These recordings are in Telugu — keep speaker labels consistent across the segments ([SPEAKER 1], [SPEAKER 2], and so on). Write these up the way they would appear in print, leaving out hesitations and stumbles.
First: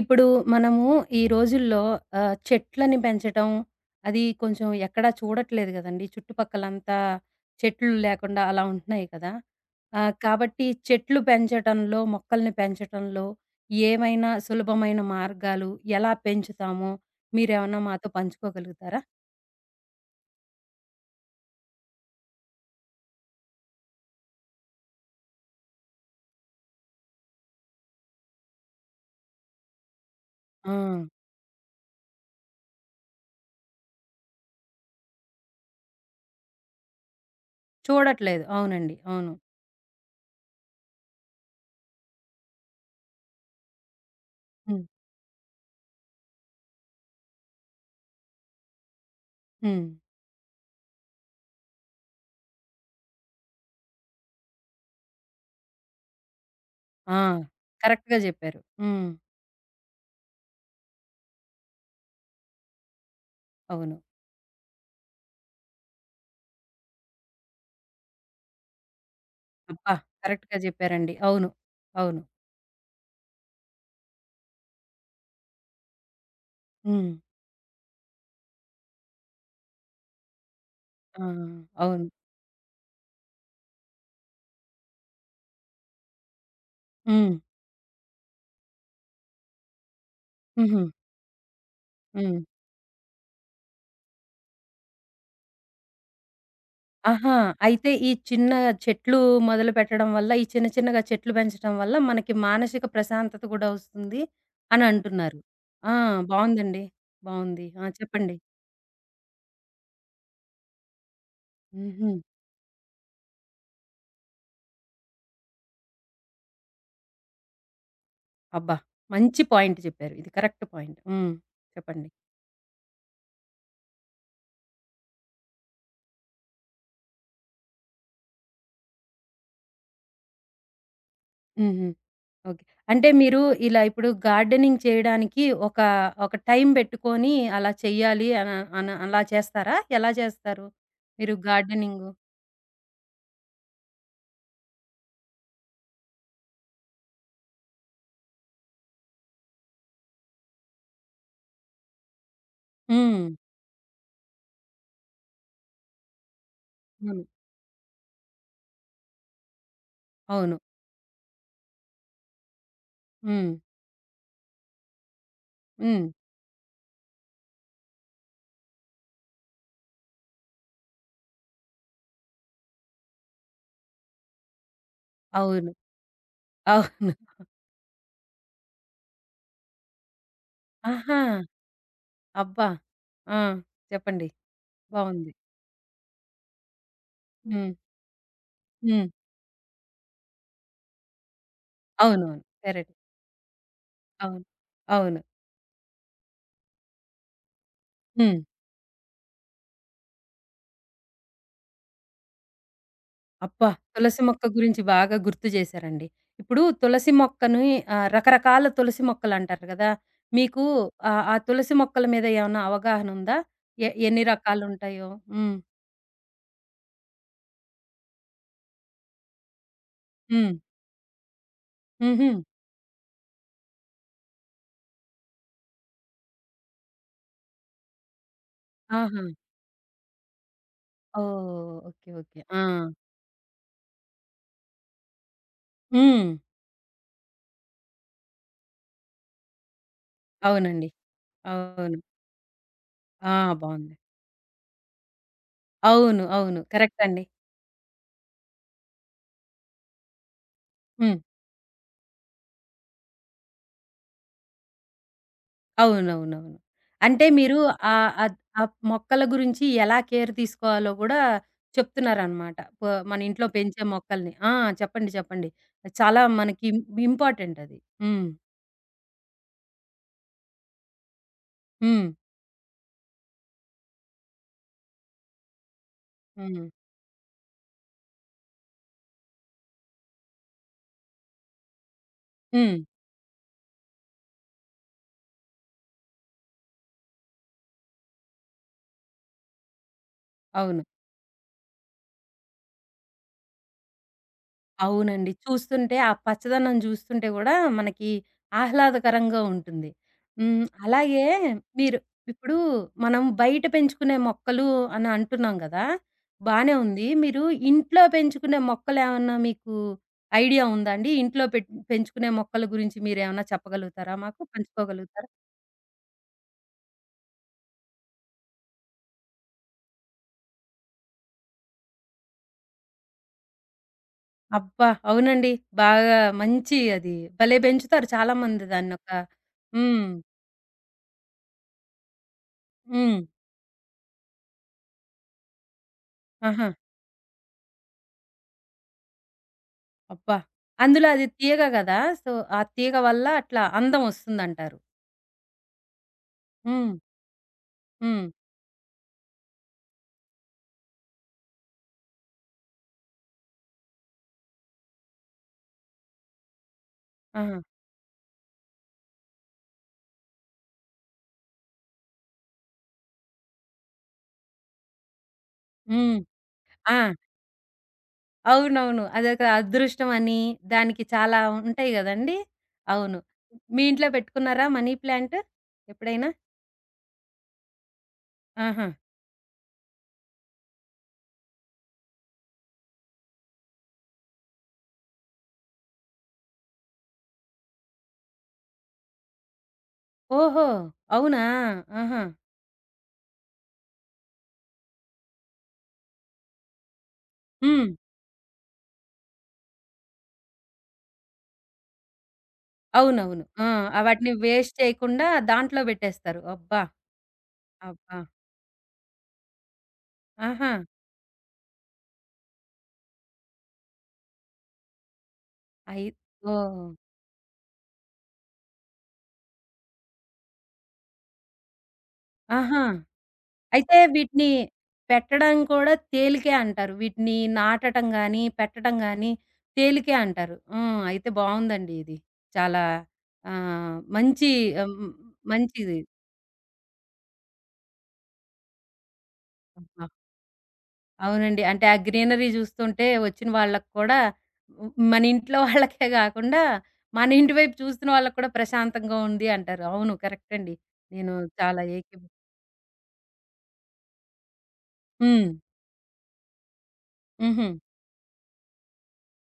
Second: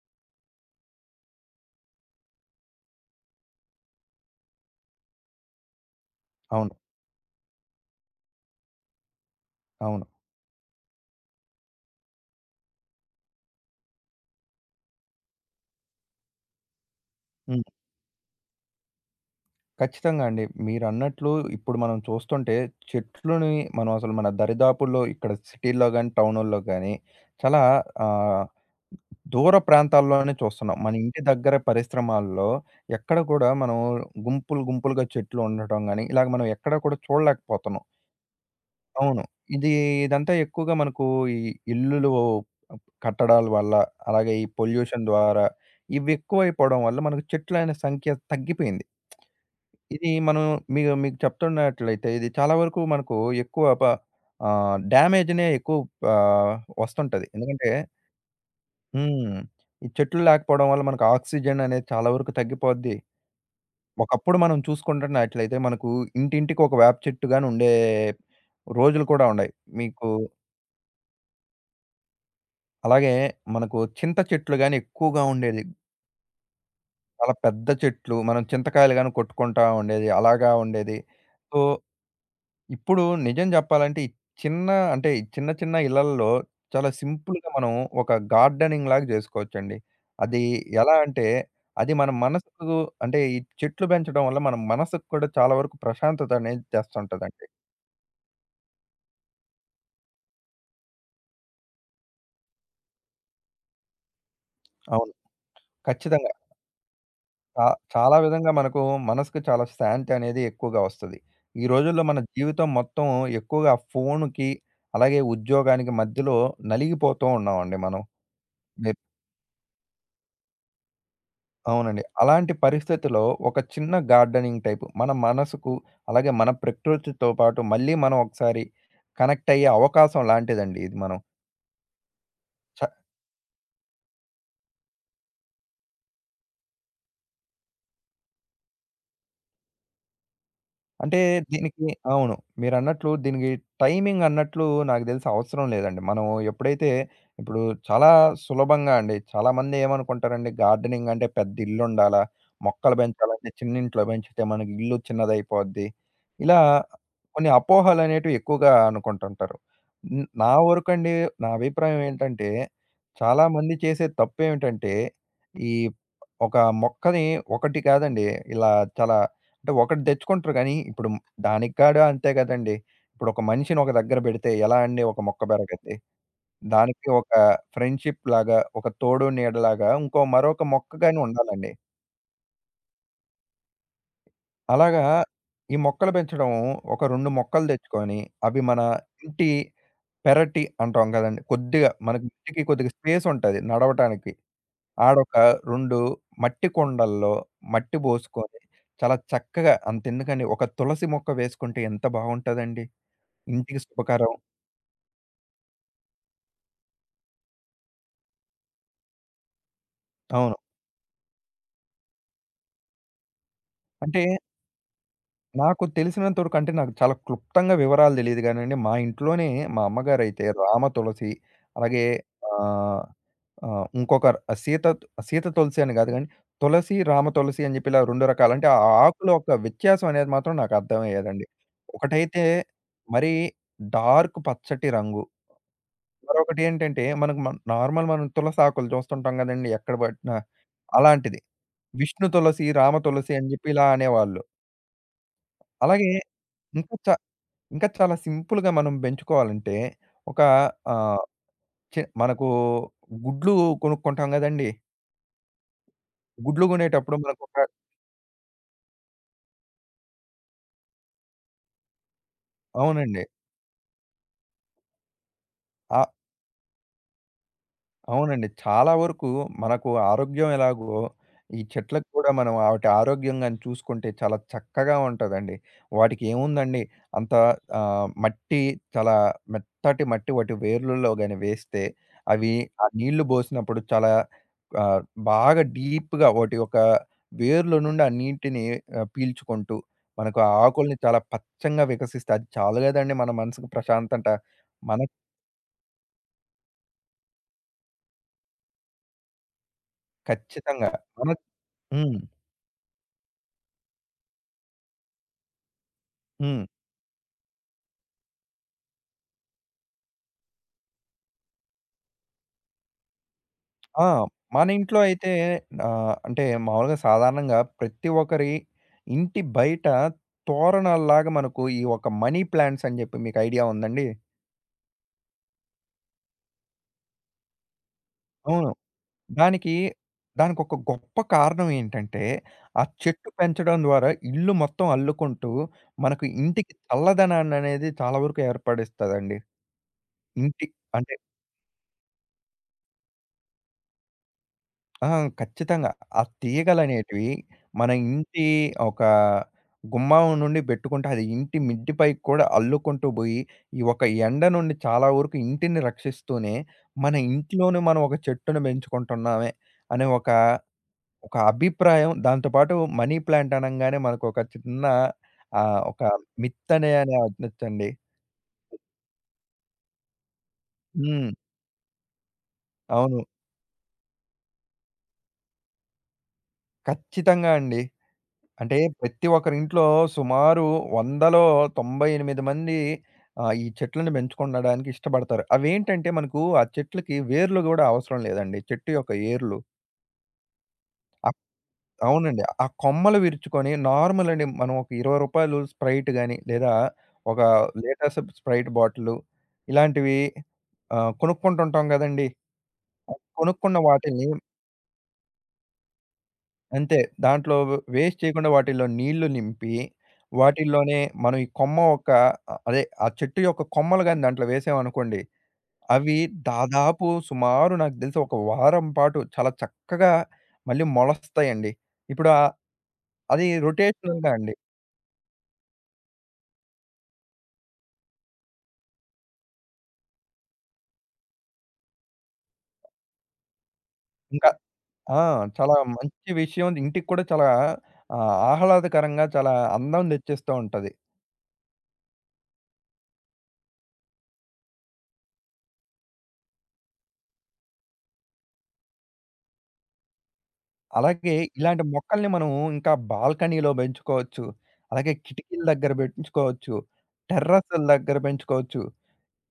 [SPEAKER 1] ఇప్పుడు మనము ఈ రోజుల్లో చెట్లని పెంచటం, అది కొంచెం ఎక్కడా చూడట్లేదు గదండీ.
[SPEAKER 2] అవును.
[SPEAKER 1] చుట్టుపక్కలంతా చెట్లు లేకుండా అలా ఉంటున్నాయి కదా!
[SPEAKER 2] అవును.
[SPEAKER 1] కాబట్టి చెట్లు పెంచటంలో, మొక్కల్ని పెంచటంలో ఏమైనా సులభమైన మార్గాలు ఎలా పెంచుతామో
[SPEAKER 2] హ్మ్.
[SPEAKER 1] మీరేమన్నా మాతో పంచుకోగలుగుతారా?
[SPEAKER 2] ఖచ్చితంగా అండి. మీరన్నట్లు ఇప్పుడు మనం చూస్తుంటే చెట్లుని మనం అసలు మన దరిదాపుల్లో ఇక్కడ సిటీ‌ల్లో గాని, టౌనుల్లో గాని చాలా ఆహ్, దూర ప్రాంతాల్లోనే
[SPEAKER 1] ఆ!
[SPEAKER 2] చూస్తున్నాం. మన ఇంటి దగ్గర పరిశ్రమాల్లో ఎక్కడ కూడా మనం గుంపులు, గుంపులుగా చెట్లు ఉండటం గాని, ఇలాగ మనం ఎక్కడ కూడా చూడలేకపోతున్నాం.
[SPEAKER 1] చూడట్లేదు. అవునండి.
[SPEAKER 2] అవును.
[SPEAKER 1] అవును.
[SPEAKER 2] ఇది ఇదంతా ఎక్కువగా మనకు ఈ ఇల్లులు కట్టడాల వల్ల, అలాగే ఈ
[SPEAKER 1] హ్మ్.
[SPEAKER 2] పొల్యూషన్ ద్వారా ఇవి ఎక్కువైపోవడం వల్ల మనకు చెట్లు అనే సంఖ్య తగ్గిపోయింది.
[SPEAKER 1] హ్మ్.
[SPEAKER 2] ఇది మనం మీకు మీకు చెప్తున్నట్లయితే ఇది చాలా వరకు మనకు ఎక్కువ డ్యామేజ్‌నే ఎక్కువ ఆహ్,
[SPEAKER 1] ఆ!
[SPEAKER 2] వస్తుంటది. ఎందుకంటే
[SPEAKER 1] కరెక్ట్‌గా జెప్పారు. హ్మ్.
[SPEAKER 2] హ్మ్. ఈ చెట్లు లేకపోవడం వల్ల మనకు ఆక్సిజన్ అనేది చాలా వరకు తగ్గిపోద్ది.
[SPEAKER 1] అవును.
[SPEAKER 2] ఒకప్పుడు మనం చూసుకుంటున్నట్లయితే మనకు ఇంటింటికి ఒక వేప చెట్టు గాని ఉండే రోజులు కూడా ఉన్నాయి.
[SPEAKER 1] అబ్బా!
[SPEAKER 2] మీకు
[SPEAKER 1] కరెక్ట్‌గా జెప్పారండి. అవును. అవును.
[SPEAKER 2] అలాగే మనకు చింత చెట్లు గాని ఎక్కువగా ఉండేది.
[SPEAKER 1] హ్మ్.
[SPEAKER 2] చాలా పెద్ద చెట్లు. మనం చింతకాయలు గాని కొట్టుకుంటా ఉండేది. అలాగా ఉండేది.
[SPEAKER 1] ఆ!
[SPEAKER 2] సో
[SPEAKER 1] అవును.
[SPEAKER 2] ఇప్పుడు నిజం జెప్పాలంటే, చిన్న ఈ చిన్న చిన్న ఇళ్లల్లో చాలా
[SPEAKER 1] హ్మ్.
[SPEAKER 2] సింపుల్‌గా మనం ఒక గార్డెనింగ్ లాగా జేసుకోవచ్చండి. అది
[SPEAKER 1] హుహు.
[SPEAKER 2] ఎలా అంటే, అది మన
[SPEAKER 1] హ్మ్.
[SPEAKER 2] మనసుకు అంటే, ఈ చెట్లు పెంచడం వల్ల మన మనసుకు కూడా చాలా వరకు ప్రశాంతత అనేది
[SPEAKER 1] ఆహా!
[SPEAKER 2] తెస్తుంటదండి.
[SPEAKER 1] అయితే ఈ చిన్న చెట్లు మొదలుపెట్టడం వల్ల, ఈ చిన్న చిన్నగా చెట్లు పెంచడం వల్ల మనకి మానసిక ప్రశాంతత కూడా వస్తుంది అని
[SPEAKER 2] అవును.
[SPEAKER 1] అంటున్నారు. ఆ!
[SPEAKER 2] ఖచ్చితంగా.
[SPEAKER 1] బావుందండి. బావుంది.
[SPEAKER 2] చా
[SPEAKER 1] ఆ!
[SPEAKER 2] చాలా
[SPEAKER 1] చెప్పండి.
[SPEAKER 2] విధంగా మనకు మనసుకు చాలా శాంతి అనేది ఎక్కువగా వస్తది. ఈ రోజుల్లో
[SPEAKER 1] హుహు.
[SPEAKER 2] మన జీవితం మొత్తం ఎక్కువగా ఫోనుకి, అలాగే ఉద్యోగానికి మధ్యలో నలిగిపోతూ ఉన్నామండి మనం.
[SPEAKER 1] అబ్బా! మంచి పాయింట్ చెప్పారు. ఇది కరెక్ట్ పాయింట్. హ్మ్.
[SPEAKER 2] అవునండి.
[SPEAKER 1] చెప్పండి.
[SPEAKER 2] అలాంటి పరిస్థితిలో ఒక చిన్న గార్డెనింగ్ టైపు మన మనసుకు, అలాగే మన ప్రకృతితో పాటు మళ్ళీ మనం ఒకసారి కనెక్ట్ అయ్యే అవకాశం లాంటిదండి ఇది మనం.
[SPEAKER 1] హుహు. ఓకే. అంటే మీరు ఇలా ఇప్పుడు గార్డెనింగ్ చేయడానికి ఒక, ఒక టైం పెట్టుకొని అలా చెయ్యాలి అన అన అలా చేస్తారా? ఎలా చేస్తారు?
[SPEAKER 2] అంటే
[SPEAKER 1] మీరు
[SPEAKER 2] దీనికి
[SPEAKER 1] గార్డెనింగు?
[SPEAKER 2] అవును. మీరన్నట్లు దీనికి టైమింగ్ అన్నట్లు నాకు తెలిసి అవసరం లేదండి. మనం ఎప్పుడైతే ఇప్పుడు చాలా సులభంగా అండి. చాలామంది ఏమనుకుంటారండి గార్డెనింగ్ అంటే పెద్ద ఇల్లుండాలా, మొక్కలు
[SPEAKER 1] హ్మ్.
[SPEAKER 2] పెంచాలంటే చిన్నింట్లో పెంచితే మనకి ఇల్లు చిన్నదైపోద్ది. ఇలా
[SPEAKER 1] అవును.
[SPEAKER 2] కొన్ని అపోహలనేటివి ఎక్కువగా అనుకుంటుంటారు. హ్మ్.
[SPEAKER 1] అవును.
[SPEAKER 2] నా అభిప్రాయం ఏంటంటే,
[SPEAKER 1] హ్మ్.
[SPEAKER 2] చాలామంది చేసే తప్పేమిటంటే, ఈ
[SPEAKER 1] హ్మ్.
[SPEAKER 2] ఒక మొక్కని ఒకటి కాదండి ఇలా చాలా అంటే ఒకటి తెచ్చుకుంటారు గానీ, ఇప్పుడు దానికి కాడా అంతే గదండీ. ఇప్పుడు ఒక మనిషిని ఒక దగ్గర బెడితే ఎలా అండి ఒక మొక్క
[SPEAKER 1] అవును.
[SPEAKER 2] బెరగద్ది. దానికి
[SPEAKER 1] అవును.
[SPEAKER 2] ఒక ఫ్రెండ్‌షిప్‌లాగా, ఒక తోడు నీడలాగా మరొక మొక్క
[SPEAKER 1] ఆహా!
[SPEAKER 2] గాని ఉండాలండి.
[SPEAKER 1] అబ్బా! ఆ! చెప్పండి.
[SPEAKER 2] అలాగా
[SPEAKER 1] బావుంది.
[SPEAKER 2] ఈ మొక్కలు పెంచడం ఒక 2 మొక్కలు
[SPEAKER 1] హ్మ్.
[SPEAKER 2] తెచ్చుకొని, అవి మన
[SPEAKER 1] హ్మ్.
[SPEAKER 2] ఇంటి పెరటి అంటాం గదండీ. కొద్దిగా మనకి
[SPEAKER 1] అవునవును.
[SPEAKER 2] ఇంటికి కొద్దిగా
[SPEAKER 1] పెరటి.
[SPEAKER 2] స్పేస్ ఉంటది నడవటానికి.
[SPEAKER 1] అవును. అవును.
[SPEAKER 2] ఆడొక 2 మట్టి కుండల్లో మట్టి
[SPEAKER 1] హ్మ్.
[SPEAKER 2] బోసుకొని, చాలా చక్కగా అంతెందుకండి, ఒక తులసి మొక్క వేసుకుంటే ఎంత బావుంటదండి!
[SPEAKER 1] అబ్బా!
[SPEAKER 2] ఇంటికి
[SPEAKER 1] తులసి
[SPEAKER 2] శుభకరం.
[SPEAKER 1] మొక్క గురించి బాగా గుర్తు చేశారండి. ఇప్పుడు తులసి మొక్కని రకరకాల తులసి మొక్కలంటారు కదా!
[SPEAKER 2] అవును.
[SPEAKER 1] మీకు ఆ తులసి మొక్కల మీద ఏమన్నా అవగాహన ఉందా?
[SPEAKER 2] అంటే
[SPEAKER 1] ఎన్ని రకాలుంటాయో? హ్మ్.
[SPEAKER 2] నాకు తెలిసినంత వరకు అంటే, నాకు చాలా క్లుప్తంగా వివరాలు తెలీదు గానండి. మా ఇంట్లోనే మా అమ్మగారైతే
[SPEAKER 1] హ్మ్.
[SPEAKER 2] రామ తులసి, అలాగే
[SPEAKER 1] హుహు.
[SPEAKER 2] ఆహ్, ఆహ్, సీత సీత తులసి అని గాదు గానీ, తులసి, రామ తులసి అని జెప్పి ఇలా 2 రకాలు. అంటే ఆ
[SPEAKER 1] ఆహా!
[SPEAKER 2] ఆకుల యొక్క వ్యత్యాసం అనేది మాత్రం నాకు అర్థమయ్యేదండి.
[SPEAKER 1] ఓహ్! ఓకే. ఓకే.
[SPEAKER 2] ఒకటైతే
[SPEAKER 1] ఆ!
[SPEAKER 2] మరీ డార్క్ పచ్చటి రంగు.
[SPEAKER 1] హ్మ్.
[SPEAKER 2] మరొకటేంటంటే మనకు నార్మల్ మనం తులసి ఆకులు చూస్తుంటాం గదండీ ఎక్కడ పట్టినా.
[SPEAKER 1] అవునండి.
[SPEAKER 2] అలాంటిది.
[SPEAKER 1] అవును.
[SPEAKER 2] విష్ణు తులసి, రామ తులసి
[SPEAKER 1] ఆ!
[SPEAKER 2] అని జెప్పి ఇలా
[SPEAKER 1] బావుంది.
[SPEAKER 2] అనేవాళ్ళు. అలాగే
[SPEAKER 1] అవును. అవును.
[SPEAKER 2] ఇంకా
[SPEAKER 1] కరెక్ట్
[SPEAKER 2] చ
[SPEAKER 1] అండి.
[SPEAKER 2] ఇంకా చాలా సింపుల్‌గా మనం పెంచుకోవాలంటే, ఒక
[SPEAKER 1] హ్మ్.
[SPEAKER 2] ఆహ్, చె మనకు గుడ్లు కొనుక్కుంటాం కదండీ!
[SPEAKER 1] అవునవునవును.
[SPEAKER 2] గుడ్లు కొనేటప్పుడు
[SPEAKER 1] అంటే మీరు
[SPEAKER 2] మనకొక
[SPEAKER 1] ఆహ్, అద్ ఆ మొక్కల గురించి ఎలా కేర్ తీసుకోవాలో గూడా చెప్తున్నారనమాట. మన
[SPEAKER 2] అవునండి.
[SPEAKER 1] ఇంట్లో పెంచే మొక్కల్ని. ఆ! చెప్పండి. చెప్పండి.
[SPEAKER 2] ఆ
[SPEAKER 1] చాలా మనకి ఇంపార్టెంట్ అది. హ్మ్.
[SPEAKER 2] అవునండి. చాలా వరకు మనకు ఆరోగ్యం ఎలాగో, ఈ
[SPEAKER 1] హ్మ్.
[SPEAKER 2] చెట్లకు కూడా మనం వాటి ఆరోగ్యం గాని చూసుకుంటే చాలా చక్కగా ఉంటదండి. వాటికి
[SPEAKER 1] హ్మ్.
[SPEAKER 2] ఏముందండి అంత ఆహ్, మట్టి చాలా మెత్తటి మట్టి వాటి వేర్లులో గాని వేస్తే, అవి
[SPEAKER 1] హ్మ్.
[SPEAKER 2] ఆ నీళ్లు బోసినప్పుడు చాలా ఆహ్, బాగా డీప్‌గా వాటి యొక్క వేర్ల నుండి ఆ నీటిని పీల్చుకుంటూ, మనకు ఆ
[SPEAKER 1] అవును.
[SPEAKER 2] ఆకుల్ని చాలా పచ్చంగా వికసిస్తే అది చాలు గదండీ మన మనసుకు ప్రశాంతత. మనకు
[SPEAKER 1] అవునండి. చూస్తుంటే ఆ పచ్చదనం జూస్తుంటే గూడా మనకి ఆహ్లాదకరంగా ఉంటుంది. హ్మ్.
[SPEAKER 2] ఖచ్చితంగా
[SPEAKER 1] అలాగే
[SPEAKER 2] మన
[SPEAKER 1] మీరు
[SPEAKER 2] హ్మ్.
[SPEAKER 1] ఇప్పుడు మనం బయట పెంచుకునే మొక్కలు అని అంటున్నాం గదా!
[SPEAKER 2] హ్మ్.
[SPEAKER 1] బానే ఉంది. మీరు ఇంట్లో పెంచుకునే మొక్కలేమన్నా మీకు ఐడియా ఉందా అండి? ఇంట్లో పెంచుకునే మొక్కల గురించి మీరేమన్నా
[SPEAKER 2] ఆ!
[SPEAKER 1] చెప్పగలుగుతారా మాకు?
[SPEAKER 2] మన ఇంట్లో
[SPEAKER 1] పంచుకోగలుగుతారా?
[SPEAKER 2] అయితే అంటే మామూలుగా సాధారణంగా ప్రతి ఒక్కరి ఇంటి బయట తోరణాల్లాగా మనకు ఈ ఒక మనీ ప్లాంట్స్ అని చెప్పి మీకు ఐడియా ఉందండి?
[SPEAKER 1] అబ్బా! అవునండి. బాగా మంచి అది. భలే పెంచుతారు చాలా మంది
[SPEAKER 2] అవును.
[SPEAKER 1] దాన్నొక
[SPEAKER 2] దానికి
[SPEAKER 1] హ్మ్.
[SPEAKER 2] దానికొక గొప్ప కారణం ఏంటంటే, ఆ
[SPEAKER 1] హ్మ్.
[SPEAKER 2] చెట్టు పెంచడం ద్వారా ఇల్లు మొత్తం అల్లుకుంటూ మనకు
[SPEAKER 1] ఆహా!
[SPEAKER 2] ఇంటికి చల్లదనాన్ని అనేది చాలా వరకు ఏర్పడిస్తదండి.
[SPEAKER 1] అబ్బా!
[SPEAKER 2] ఇంటి
[SPEAKER 1] అందులో
[SPEAKER 2] అంటే
[SPEAKER 1] అది తీగ గదా! సో, ఆ తీగ వల్ల అట్లా అందం ఒస్తుందంటారు.
[SPEAKER 2] ఆ! ఖచ్చితంగా. ఆ
[SPEAKER 1] హ్మ్.
[SPEAKER 2] తీగలనేటివి మన
[SPEAKER 1] హ్మ్.
[SPEAKER 2] ఇంటి ఒక గుమ్మం నుండి బెట్టుకుంటే, అది ఇంటి మిద్ది పైకి కూడా అల్లుకుంటూ బోయి, ఈ ఒక ఎండ నుండి చాలా వరకు ఇంటిని రక్షిస్తూనే, మన
[SPEAKER 1] ఆహా!
[SPEAKER 2] ఇంట్లోనే మనం ఒక చెట్టును బెంచుకుంటున్నామే అనే ఒక అభిప్రాయం. దాంతో పాటు మనీ ప్లాంట్ అనంగానే మనకొక చిన్న ఒక
[SPEAKER 1] హ్మ్.
[SPEAKER 2] మిత్తనే
[SPEAKER 1] ఆ!
[SPEAKER 2] అని అనొచ్చండి.
[SPEAKER 1] అవునవును. అదొక అదృష్టం అని, దానికి
[SPEAKER 2] హ్మ్.
[SPEAKER 1] చాలా ఉంటాయి గదండీ! అవును.
[SPEAKER 2] అవును.
[SPEAKER 1] మీ ఇంట్లో పెట్టుకున్నారా మనీ ప్లాంట్ ఎప్పుడైనా?
[SPEAKER 2] ఖచ్చితంగా అండి. అంటే
[SPEAKER 1] ఆహా!
[SPEAKER 2] ప్రతి ఒక్కరి ఇంట్లో సుమారు 100లో 98 మంది ఈ చెట్లను పెంచుకుండడానికి ఇష్టపడతారు. అవేంటంటే మనకు ఆ చెట్లకి వేర్లు గూడా అవసరం లేదండి. చెట్టు యొక్క ఏర్లు
[SPEAKER 1] ఓహో!
[SPEAKER 2] అప్
[SPEAKER 1] అవునా? ఆహా!
[SPEAKER 2] అవునండి. ఆ కొమ్మలు విరుచుకొని నార్మల్ అండి మనం ఒక రూ. 20 స్ప్రైట్ గాని, లేదా ఒక
[SPEAKER 1] హ్మ్.
[SPEAKER 2] లీటర్స్ స్ప్రైట్ బాటిలు ఇలాంటివి కొనుక్కుంటుంటాం గదండీ!
[SPEAKER 1] అవునవును. ఆ!
[SPEAKER 2] కొనుక్కున్న
[SPEAKER 1] ఆ
[SPEAKER 2] వాటిల్ని
[SPEAKER 1] వాటిని వేస్ట్ చేయకుండా దాంట్లో బెట్టేస్తారు. అబ్బా!
[SPEAKER 2] అంతే. దాంట్లో
[SPEAKER 1] అబ్బా!
[SPEAKER 2] వేస్ట్ చేయకుండా వాటిల్లో నీళ్లు నింపి,
[SPEAKER 1] ఆహా!
[SPEAKER 2] వాటిల్లోనే మనం ఈ కొమ్మ ఒక అదే ఆ చెట్టు యొక్క కొమ్మలు గాని దాంట్లో వేసామనుకోండి,
[SPEAKER 1] అయి
[SPEAKER 2] అవి
[SPEAKER 1] ఓహ్!
[SPEAKER 2] దాదాపు సుమారు నాకు తెలిసి ఒక వారం పాటు చాలా చక్కగా మళ్ళీ మొలస్తాయండి. ఇప్పుడు
[SPEAKER 1] ఆహా!
[SPEAKER 2] అది
[SPEAKER 1] అయితే
[SPEAKER 2] రొటేషనల్‌గా
[SPEAKER 1] వీటిని
[SPEAKER 2] అండి.
[SPEAKER 1] పెట్టడం కూడా తేలికే అంటారు. వీటిని నాటటం గాని, పెట్టటం గాని తేలికే అంటారు. హ్మ్. అయితే బావుందండి ఇది. చాలా
[SPEAKER 2] ఇంకా
[SPEAKER 1] మంచి హ్మ్.
[SPEAKER 2] ఆ! చాలా
[SPEAKER 1] మంచిది.
[SPEAKER 2] మంచి విషయం. ఇంటికి కూడా చాలా ఆహ్లాదకరంగా చాలా
[SPEAKER 1] అబ్బా!
[SPEAKER 2] అందం తెచ్చేస్తూ ఉంటది.
[SPEAKER 1] అవునండి. అంటే ఆ గ్రీనరీ జూస్తుంటే వచ్చిన వాళ్ళకి కూడా హ్మ్. మన ఇంట్లో వాళ్ళకే గాకుండా మన ఇంటి వైపు చూస్తున్న వాళ్ళకి కూడా ప్రశాంతంగా ఉంది అంటారు. అవును. కరెక్ట్ అండి. నేను
[SPEAKER 2] అలాగే
[SPEAKER 1] చాలా
[SPEAKER 2] ఇలాంటి మొక్కల్ని మనం ఇంకా బాల్కనీలో పెంచుకోవచ్చు. అలాగే
[SPEAKER 1] హ్మ్.
[SPEAKER 2] కిటికీల దగ్గర పెంచుకోవచ్చు.
[SPEAKER 1] హుహు.
[SPEAKER 2] టెర్రస్‌ల దగ్గర పెంచుకోవచ్చు.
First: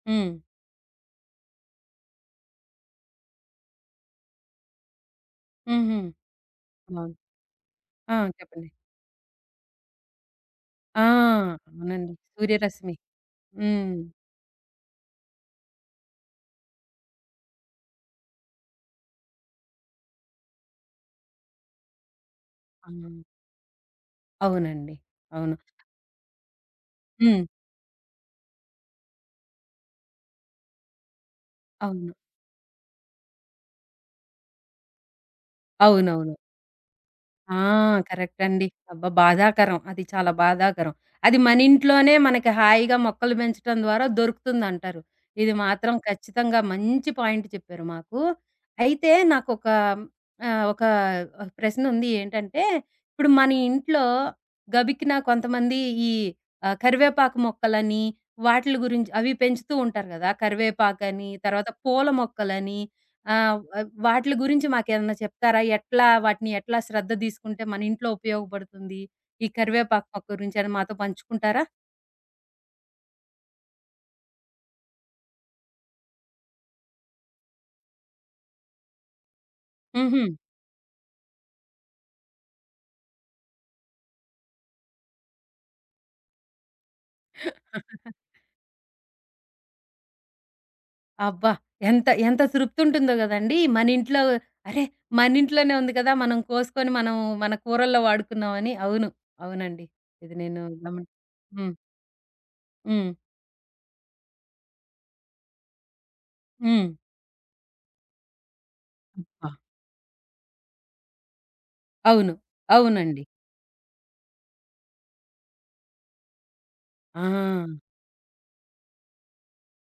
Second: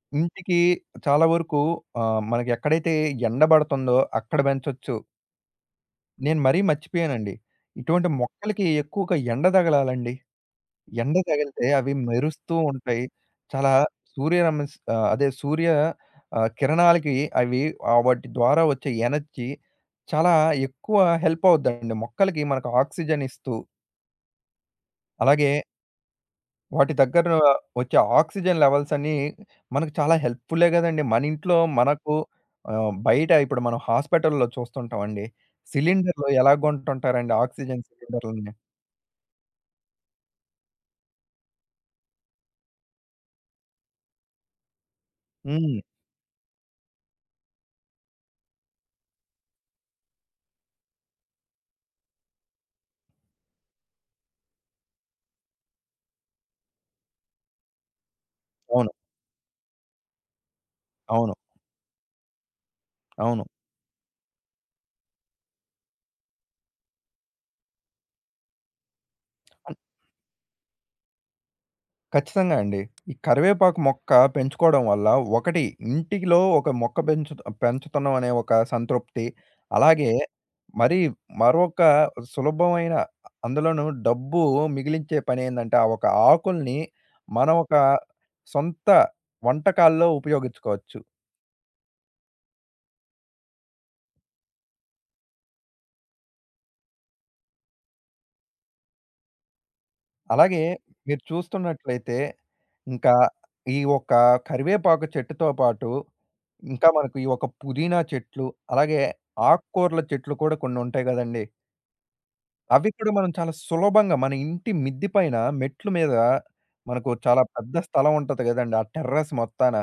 [SPEAKER 1] హ్మ్.
[SPEAKER 2] ఇంటికి చాలా వరకు మనకి ఎక్కడైతే ఎండ పడుతుందో అక్కడ పెంచొచ్చు.
[SPEAKER 1] హుహు.
[SPEAKER 2] నేను మరీ
[SPEAKER 1] అవును.
[SPEAKER 2] మర్చిపోయానండి. ఇటువంటి
[SPEAKER 1] ఆ!
[SPEAKER 2] మొక్కలకి
[SPEAKER 1] చెప్పండి.
[SPEAKER 2] ఎక్కువగా ఎండ తగలాలండి.
[SPEAKER 1] ఆ!
[SPEAKER 2] ఎండ తగిలితే అవి
[SPEAKER 1] అవునండి.
[SPEAKER 2] మెరుస్తూ
[SPEAKER 1] 'సూర్యరశ్మి'.
[SPEAKER 2] ఉంటాయి. చాలా
[SPEAKER 1] హ్మ్.
[SPEAKER 2] సూర్యరమస్ అదే సూర్య కిరణాలకి అవి వాటి ద్వారా వచ్చే ఎనర్జీ చాలా ఎక్కువ హెల్ప్ అవుద్దండి. మొక్కలకి మనకు
[SPEAKER 1] అవును.
[SPEAKER 2] ఆక్సిజన్ ఇస్తూ,
[SPEAKER 1] అవునండి.
[SPEAKER 2] అలాగే
[SPEAKER 1] అవును.
[SPEAKER 2] వాటి దగ్గర
[SPEAKER 1] హ్మ్.
[SPEAKER 2] వచ్చే ఆక్సిజన్ లెవెల్స్ అన్నీ మనకు చాలా హెల్ప్‌ఫుల్లే గదండీ. మన ఇంట్లో
[SPEAKER 1] అవును.
[SPEAKER 2] మనకు బయట ఇప్పుడు మనం హాస్పిటల్‌లో చూస్తుంటామండి. సిలిండర్‌లు
[SPEAKER 1] అవునవును.
[SPEAKER 2] ఎలా కొంటుంటారండి
[SPEAKER 1] ఆ!
[SPEAKER 2] ఆక్సిజన్
[SPEAKER 1] కరెక్ట్
[SPEAKER 2] సిలిండర్‌లని.
[SPEAKER 1] అండి. అబ్బా! బాధాకరం. అది చాలా బాధాకరం. అది మనింట్లోనే మనకి హాయిగా మొక్కలు పెంచటం ద్వారా దొరుకుతుందంటారు. ఇది
[SPEAKER 2] హ్మ్.
[SPEAKER 1] మాత్రం ఖచ్చితంగా మంచి పాయింట్ చెప్పారు మాకు. అయితే నాకొక ఒక ప్రశ్నుంది ఏంటంటే, ఇప్పుడు మన ఇంట్లో గబికిన కొంతమంది ఈ కరివేపాకు మొక్కలని వాటిల
[SPEAKER 2] అవును.
[SPEAKER 1] గురించి అవి పెంచుతూ ఉంటారు గదా! కరివేపాకని,
[SPEAKER 2] అవును.
[SPEAKER 1] తర్వాత పూల మొక్కలని ఆ!
[SPEAKER 2] అవును.
[SPEAKER 1] వాటిలి గురించి మాకేమన్నా చెప్తారా? ఎట్లా వాటిని ఎట్లా శ్రద్ధ తీసుకుంటే మన ఇంట్లో ఉపయోగపడుతుంది? ఈ కరివేపాకు మొక్క గురించి అని మాతో పంచుకుంటారా?
[SPEAKER 2] ఖచ్చితంగా అండి. ఈ కరివేపాకు మొక్క పెంచుకోవడం వల్ల ఒకటి ఇంటిలో ఒక మొక్క పెంచుతున్నాం అనే ఒక సంతృప్తి. అలాగే
[SPEAKER 1] హుహు.
[SPEAKER 2] మరి మరొక సులభమైన అందులోనూ డబ్బు మిగిలించే పనేందంటే ఆ ఒక ఆకుల్ని మన ఒక సొంత వంటకాల్లో ఉపయోగించుకోవచ్చు.
[SPEAKER 1] అబ్బా! ఎంత ఎంత తృప్తుంటుందో గదండీ! మన ఇంట్లో అరే! మన ఇంట్లోనే ఉంది కదా! మనం కోసుకొని మనం మన కూరల్లో వాడుకున్నామని. అవును. అవునండి. ఇది
[SPEAKER 2] అలాగే
[SPEAKER 1] నేను
[SPEAKER 2] మీరు
[SPEAKER 1] హ్మ్.
[SPEAKER 2] చూస్తున్నట్లయితే
[SPEAKER 1] హ్మ్.
[SPEAKER 2] ఇంకా ఈ ఒక్క కరివేపాకు చెట్టుతో పాటు
[SPEAKER 1] హ్మ్.
[SPEAKER 2] ఇంకా మనకు ఈ ఒక పుదీనా చెట్లు, అలాగే
[SPEAKER 1] అబ్బా!
[SPEAKER 2] ఆకుకూరల చెట్లు కూడా కొన్నుంటాయి గదండీ!
[SPEAKER 1] అవును.
[SPEAKER 2] అవి కూడా
[SPEAKER 1] అవునండి.
[SPEAKER 2] మనం చాలా సులభంగా మన ఇంటి మిద్ది పైన మెట్లు మీద మనకు
[SPEAKER 1] ఆ!
[SPEAKER 2] చాలా పెద్ద స్థలం ఉంటది గదండీ! ఆ టెర్రస్ మొత్తాన.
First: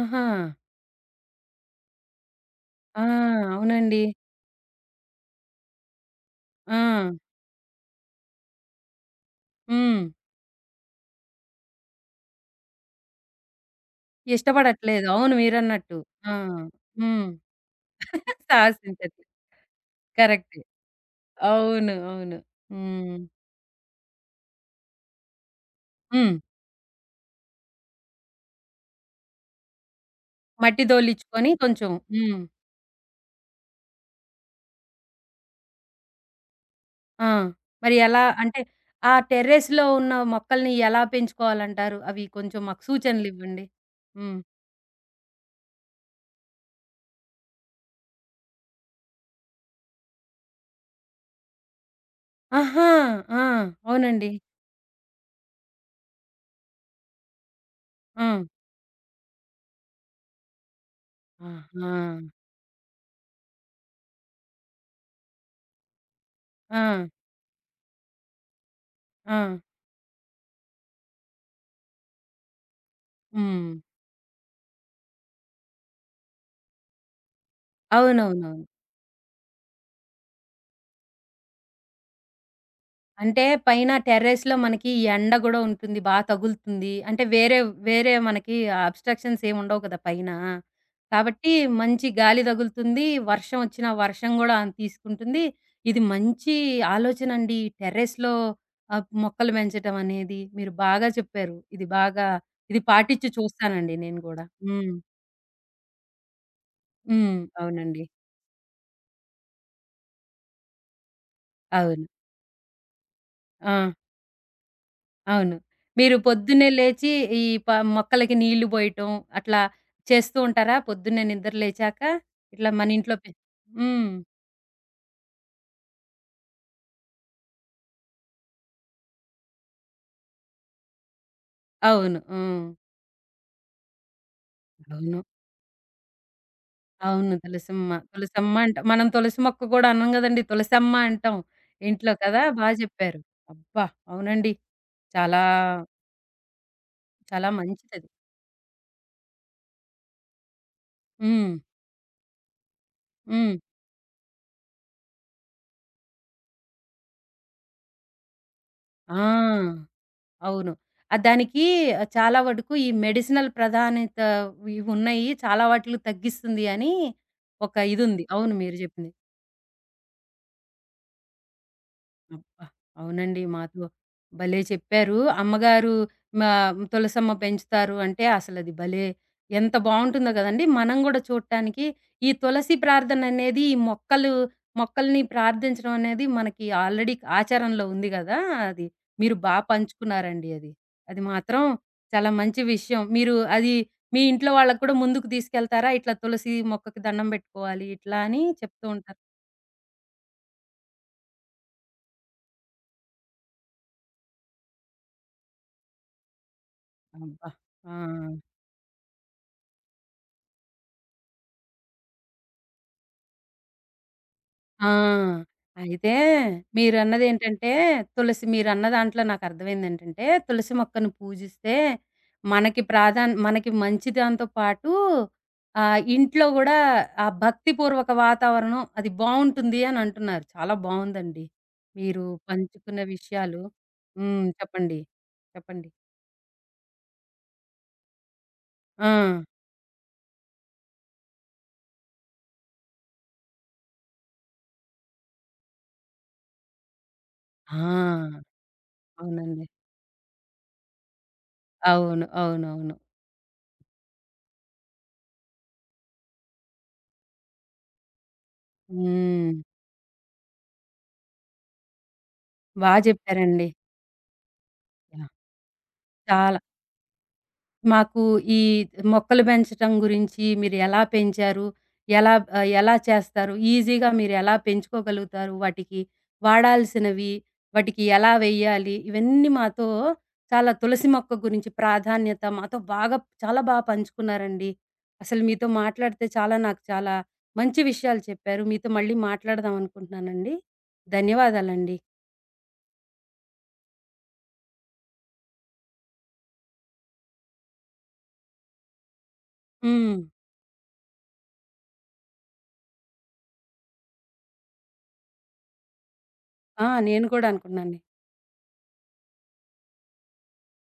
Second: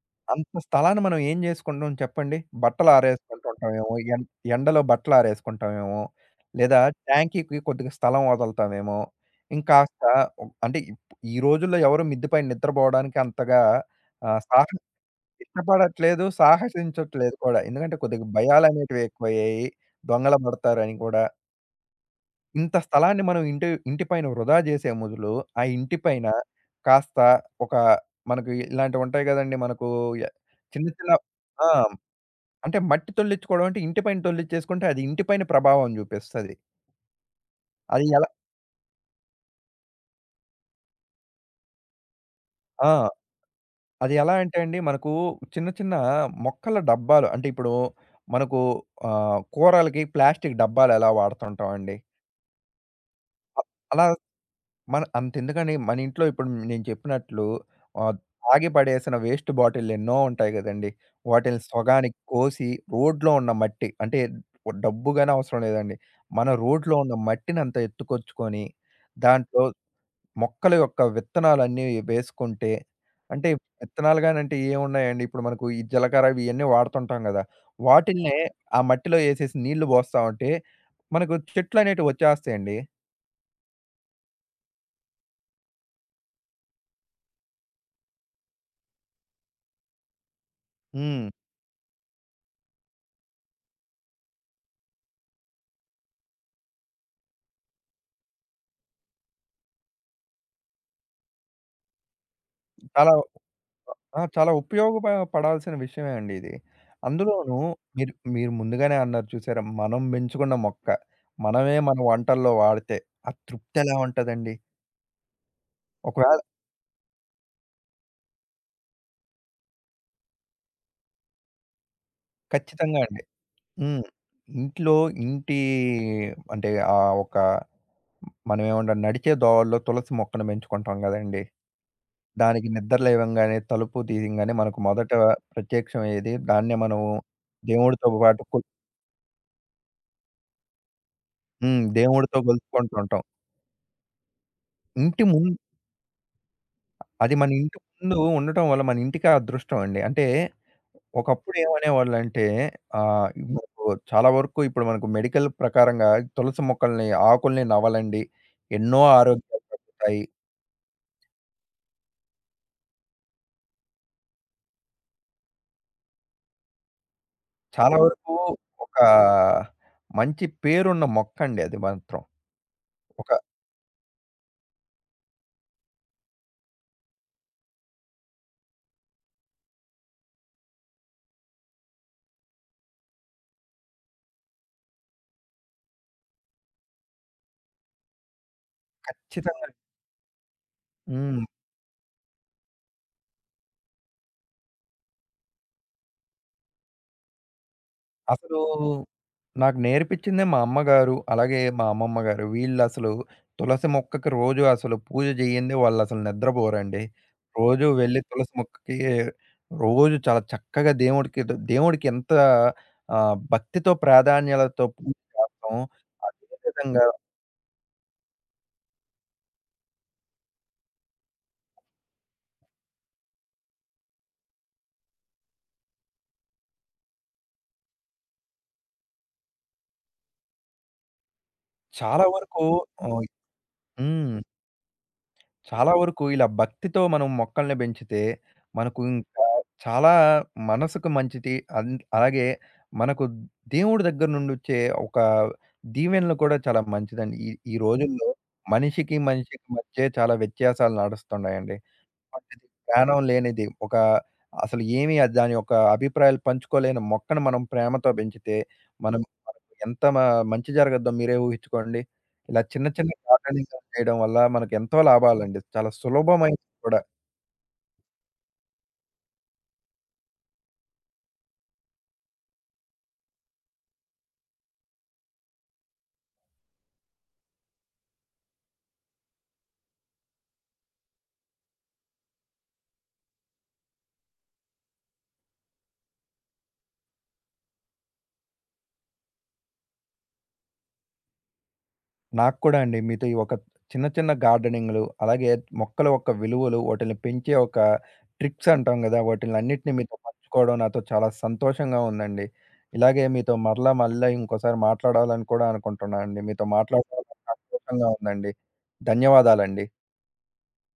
[SPEAKER 1] ఆహా!
[SPEAKER 2] అంత స్థలాన్ని మనం ఏం జేసుకుంటాం చెప్పండి? బట్టలు
[SPEAKER 1] ఆ!
[SPEAKER 2] ఆరేసుకుంటుంటామేమో,
[SPEAKER 1] అవునండి.
[SPEAKER 2] ఎండలో బట్టలు ఆరేసుకుంటామేమో, లేదా
[SPEAKER 1] ఆ!
[SPEAKER 2] ట్యాంకీకి కొద్దిగా స్థలం వదులుతామేమో,
[SPEAKER 1] హ్మ్.
[SPEAKER 2] ఇంకాస్త అంటే ఈ రోజుల్లో ఎవరు మిద్ది పైన నిద్రబోవడానికి అంతగా ఆహ్, సాహ
[SPEAKER 1] ఇష్టపడట్లేదు. అవును మీరన్నట్టు.
[SPEAKER 2] ఇష్టపడట్లేదు.
[SPEAKER 1] ఆ! హ్మ్.
[SPEAKER 2] సాహసించట్లేదు కూడా. ఎందుకంటే కొద్దిగా భయాలనేటివి
[SPEAKER 1] సాహసించట్లే.
[SPEAKER 2] ఎక్కువయ్యాయి. దొంగలు
[SPEAKER 1] కరెక్టే.
[SPEAKER 2] పడతారని కూడా.
[SPEAKER 1] అవును. అవును.
[SPEAKER 2] ఇంత
[SPEAKER 1] హ్మ్.
[SPEAKER 2] స్థలాన్ని మనం ఇంటి ఇంటి పైన వృధా చేసే మొదులు, ఆ ఇంటి పైన
[SPEAKER 1] హ్మ్.
[SPEAKER 2] కాస్త ఒక మనకు ఇలాంటివుంటాయి గదండీ! మనకు య
[SPEAKER 1] మట్టి
[SPEAKER 2] చిన్న చిన్న
[SPEAKER 1] దోలిచ్చుకొని
[SPEAKER 2] ఆ!
[SPEAKER 1] కొంచెం హ్మ్.
[SPEAKER 2] అంటే మట్టి తొల్లించుకోవడం అంటే ఇంటి పైన తొల్లిచ్చేసుకుంటే అది ఇంటి పైన ప్రభావం జూపిస్తది.
[SPEAKER 1] ఆ! మరి
[SPEAKER 2] అది
[SPEAKER 1] ఎలా
[SPEAKER 2] ఎలా
[SPEAKER 1] అంటే ఆ టెర్రస్‌లో ఉన్న మొక్కల్ని ఎలా పెంచుకోవాలంటారు? అవి కొంచెం మాకు
[SPEAKER 2] ఆ!
[SPEAKER 1] సూచనలివ్వండి.
[SPEAKER 2] అది ఎలా
[SPEAKER 1] హ్మ్.
[SPEAKER 2] అంటే అండి మనకు చిన్న చిన్న మొక్కల డబ్బాలు అంటే ఇప్పుడు మనకు కూరలకి ప్లాస్టిక్ డబ్బాలెలా వాడుతుంటామండి.
[SPEAKER 1] ఆహా! ఆ!
[SPEAKER 2] అ అలా
[SPEAKER 1] అవునండి.
[SPEAKER 2] మన అంతెందుకని మన ఇంట్లో ఇప్పుడు నేను చెప్పినట్లు ఆహ్,
[SPEAKER 1] ఆ!
[SPEAKER 2] తాగి పడేసిన వేస్ట్ బాటిల్లు ఎన్నో ఉంటాయి గదండీ! వాటిల్ని
[SPEAKER 1] ఆహా!
[SPEAKER 2] సగానికి కోసి రోడ్లో ఉన్న మట్టి అంటే డబ్బు గాని అవసరం లేదండి. మన
[SPEAKER 1] ఆ!
[SPEAKER 2] రోడ్లో ఉన్న మట్టినంతా ఎత్తుకొచ్చుకొని
[SPEAKER 1] ఆ!
[SPEAKER 2] దాంట్లో మొక్కల యొక్క విత్తనాలన్నీ వేసుకుంటే అంటే
[SPEAKER 1] హ్మ్.
[SPEAKER 2] విత్తనాలు గానంటే ఏమున్నాయండి? ఇప్పుడు మనకు ఈ జీలకర్ర ఇయన్నీ వాడుతుంటాం గదా! వాటిల్నే
[SPEAKER 1] అవునవునవును.
[SPEAKER 2] ఆ మట్టిలో ఏసేసి నీళ్లు బోస్తా ఉంటే మనకు చెట్లనేటివి వచ్చేస్తాయండి.
[SPEAKER 1] అంటే పైన టెర్రస్‌లో మనకి ఈ ఎండ గూడా ఉంటుంది. బా తగులుతుంది. అంటే వేరే మనకి అబ్‌స్ట్రక్షన్స్ ఏమి ఉండవు కదా పైన.
[SPEAKER 2] హ్మ్.
[SPEAKER 1] కాబట్టి మంచి గాలి తగులుతుంది. వర్షం వచ్చినా వర్షం గూడా తీసుకుంటుంది. ఇది మంచి ఆలోచనండి. టెర్రస్‌లో మొక్కలు పెంచటం అనేది. మీరు బాగా చెప్పారు. ఇది
[SPEAKER 2] చాలా
[SPEAKER 1] పాటించి చూస్తానండి నేను
[SPEAKER 2] ఆ!
[SPEAKER 1] గూడా.
[SPEAKER 2] చాలా
[SPEAKER 1] హ్మ్.
[SPEAKER 2] ఉపయోగప పడాల్సిన విషయమే అండి ఇది.
[SPEAKER 1] హ్మ్.
[SPEAKER 2] అందులోనూ
[SPEAKER 1] అవునండి.
[SPEAKER 2] మీరు మీరు ముందుగానే అన్నారు చూసారా? మనం పెంచుకున్న మొక్క, మనమే మన
[SPEAKER 1] అవును.
[SPEAKER 2] వంటల్లో వాడితే ఆ
[SPEAKER 1] ఆ!
[SPEAKER 2] తృప్తి ఎలా ఉంటదండి?
[SPEAKER 1] అవును. మీరు
[SPEAKER 2] ఒకవేళ
[SPEAKER 1] పొద్దున్నే లేచి ఈ మొక్కలకి నీళ్లు పోయటం అట్లా చేస్తూ ఉంటారా? పొద్దున్నే నిద్ర లేచాక ఇట్లా మన
[SPEAKER 2] ఖచ్చితంగా
[SPEAKER 1] ఇంట్లో
[SPEAKER 2] అండి. హ్మ్.
[SPEAKER 1] హ్మ్.
[SPEAKER 2] ఇంట్లో ఇంటి అంటే ఒక మనం ఏమంటాం నడిచే దోవల్లో తులసి మొక్కను పెంచుకుంటాం గదండీ!
[SPEAKER 1] అవును. హ్మ్.
[SPEAKER 2] దానికి నిద్ర లేవంగానే, తలుపు తీయంగానే మనకు మొదట
[SPEAKER 1] అవును.
[SPEAKER 2] ప్రత్యక్షం ఏది? దాన్నే మనం
[SPEAKER 1] అవును. తులసమ్మ.
[SPEAKER 2] దేవుడితో పాటు
[SPEAKER 1] తులసమ్మ అంట మనం తులసి మొక్క కూడా అనం గదండీ! తులసమ్మ అంటాం ఇంట్లో
[SPEAKER 2] దేవుడితో
[SPEAKER 1] కదా! బా జెప్పారు.
[SPEAKER 2] కొలుచుకుంటుంటాం.
[SPEAKER 1] అబ్బా! అవునండి.
[SPEAKER 2] ఇంటి
[SPEAKER 1] చాలా
[SPEAKER 2] ముం అది
[SPEAKER 1] చాలా
[SPEAKER 2] మన ఇంటి
[SPEAKER 1] మంచిదది.
[SPEAKER 2] ముందు ఉండటం వల్ల మన ఇంటికే అదృష్టం అండి. అంటే
[SPEAKER 1] హ్మ్.
[SPEAKER 2] ఒకప్పుడు ఏమనేవాళ్ళంటే ఆహ్,
[SPEAKER 1] హ్మ్.
[SPEAKER 2] మనకు చాలా వరకు ఇప్పుడు మనకు మెడికల్ ప్రకారంగా తులసి మొక్కల్ని, ఆకుల్ని నమలండి. ఎన్నో
[SPEAKER 1] ఆ!
[SPEAKER 2] ఆరోగ్యాలు తగ్గుతాయి.
[SPEAKER 1] అవును. దానికి చాలా వరకు ఈ మెడిసినల్ ప్రాధాన్యత ఇవున్నాయి. చాలా వాటిలో తగ్గిస్తుంది అని ఒక
[SPEAKER 2] చాలా
[SPEAKER 1] ఇదుంది.
[SPEAKER 2] వరకు
[SPEAKER 1] అవును మీరు
[SPEAKER 2] ఒక
[SPEAKER 1] చెప్పింది.
[SPEAKER 2] మంచి పేరున్న మొక్కండి అది మాత్రం.
[SPEAKER 1] అబ్బా!
[SPEAKER 2] ఒక
[SPEAKER 1] అవునండి. మాతో భలే చెప్పారు. అమ్మగారు మా తులసమ్మ పెంచుతారు అంటే అసలది భలే ఎంత బావుంటుందో గదండీ! మనం గూడా చూడటానికి ఈ తులసి ప్రార్థననేది ఈ మొక్కలు మొక్కల్ని ప్రార్థించడం అనేది మనకి ఆల్రెడీ ఆచారంలో ఉంది గదా! అది మీరు బా
[SPEAKER 2] ఖచ్చితంగా
[SPEAKER 1] పంచుకున్నారండి అది. అది
[SPEAKER 2] హ్మ్.
[SPEAKER 1] మాత్రం చాలా మంచి విషయం. మీరు అది మీ ఇంట్లో వాళ్ళకి కూడా ముందుకు తీసుకెళ్తారా? ఇట్లా తులసి మొక్కకి దండం బెట్టుకోవాలి ఇట్లా అని
[SPEAKER 2] అసలు
[SPEAKER 1] చెప్తూ ఉంటారు.
[SPEAKER 2] నాకు నేర్పించిందే మా అమ్మగారు, అలాగే మా అమ్మమ్మ గారు. వీళ్ళసలు తులసి మొక్కకి రోజు అసలు పూజ చేయందే వాళ్ళసలు నిద్రపోరండి.
[SPEAKER 1] అబ్బా!
[SPEAKER 2] రోజు
[SPEAKER 1] ఆ!
[SPEAKER 2] వెళ్లి తులసి మొక్కకి రోజు చాలా చక్కగా దేవుడికి దేవుడికి ఎంత భక్తితో ప్రాధాన్యాలతో
[SPEAKER 1] ఆ!
[SPEAKER 2] పూజ చేస్తాం.
[SPEAKER 1] అయితే
[SPEAKER 2] అదేవిధంగా
[SPEAKER 1] మీరన్నదేంటంటే, మీరన్న దాంట్లో నాకర్థమైందేంటంటే, తులసి మొక్కను పూజిస్తే మనకి మనకి మంచి దాంతో పాటు ఇంట్లో గూడా ఆ భక్తిపూర్వక వాతావరణం అది బావుంటుంది అనంటున్నారు. చాలా బావుందండి. మీరు
[SPEAKER 2] చాలా వరకు
[SPEAKER 1] పంచుకున్న
[SPEAKER 2] ఆహ్
[SPEAKER 1] విషయాలు
[SPEAKER 2] హ్మ్.
[SPEAKER 1] హ్మ్. చెప్పండి. చెప్పండి.
[SPEAKER 2] చాలా వరకు ఇలా భక్తితో మనం మొక్కల్ని పెంచితే, మనకు
[SPEAKER 1] ఆ!
[SPEAKER 2] ఇంకా చాలా మనసుకు మంచిది. అలాగే మనకు దేవుడి దగ్గర నుండొచ్చే ఒక దీవెనలు కూడా చాలా మంచిదండి. ఈ ఈ రోజుల్లో
[SPEAKER 1] ఆ!
[SPEAKER 2] మనిషికి,
[SPEAKER 1] అవునండి.
[SPEAKER 2] మనిషికి మధ్యే చాలా వ్యత్యాసాలు నడుస్తున్నాయండి.
[SPEAKER 1] అవును.
[SPEAKER 2] వంటిది,
[SPEAKER 1] అవునవును.
[SPEAKER 2] ప్రాణం లేనిది. ఒక అసలు ఏమి అది దాని యొక్క అభిప్రాయాలు పంచుకోలేని మొక్కను మనం ప్రేమతో పెంచితే, మనం
[SPEAKER 1] హ్మ్.
[SPEAKER 2] మనకు ఎంత మంచి జరగద్దో మీరే ఊహించుకోండి. ఇలా చిన్న
[SPEAKER 1] బా
[SPEAKER 2] చిన్న
[SPEAKER 1] జెప్పారండి.
[SPEAKER 2] గార్డెనింగ్ చేయడం వల్ల మనకెంతో
[SPEAKER 1] యాహ్!
[SPEAKER 2] లాభాలండి. చాలా
[SPEAKER 1] చాలా
[SPEAKER 2] సులభమైనది కూడా.
[SPEAKER 1] మాకు ఈ మొక్కలు పెంచటం గురించి మీరు ఎలా పెంచారు? ఎలా చేస్తారు? ఈజీగా మీరు ఎలా పెంచుకోగలుగుతారు? వాటికి వాడాల్సినవి, వాటికి ఎలా వెయ్యాలి? ఇవన్నీ మాతో చాలా తులసి మొక్క గురించి ప్రాధాన్యత మాతో బాగా చాలా బా పంచుకున్నారండి. అసలు మీతో మాట్లాడితే చాలా నాకు చాలా మంచి విషయాలు చెప్పారు. మీతో మళ్ళీ మాట్లాడదాం అనుకుంటున్నానండి. ధన్యవాదాలండి.
[SPEAKER 2] నాకు కూడా అండి. మీతో ఈ ఒక చిన్న, చిన్న గార్డెనింగ్‌లు, అలాగే మొక్కల యొక్క విలువలు, వాటిల్ని పెంచే ఒక ట్రిక్స్ అంటాం గదా! వాటిలన్నిటిని మీతో
[SPEAKER 1] హ్మ్.
[SPEAKER 2] పంచుకోవడం నాతో చాలా సంతోషంగా ఉందండి. ఇలాగే మీతో మరలా, మరలా ఇంకోసారి మాట్లాడాలని కూడా అనుకుంటున్నానండి. మీతో
[SPEAKER 1] ఆ!
[SPEAKER 2] మాట్లాడడం
[SPEAKER 1] నేను
[SPEAKER 2] నాకు
[SPEAKER 1] కూడా అనుకున్నాను.
[SPEAKER 2] సంతోషంగా ఉందండి. ధన్యవాదాలండి.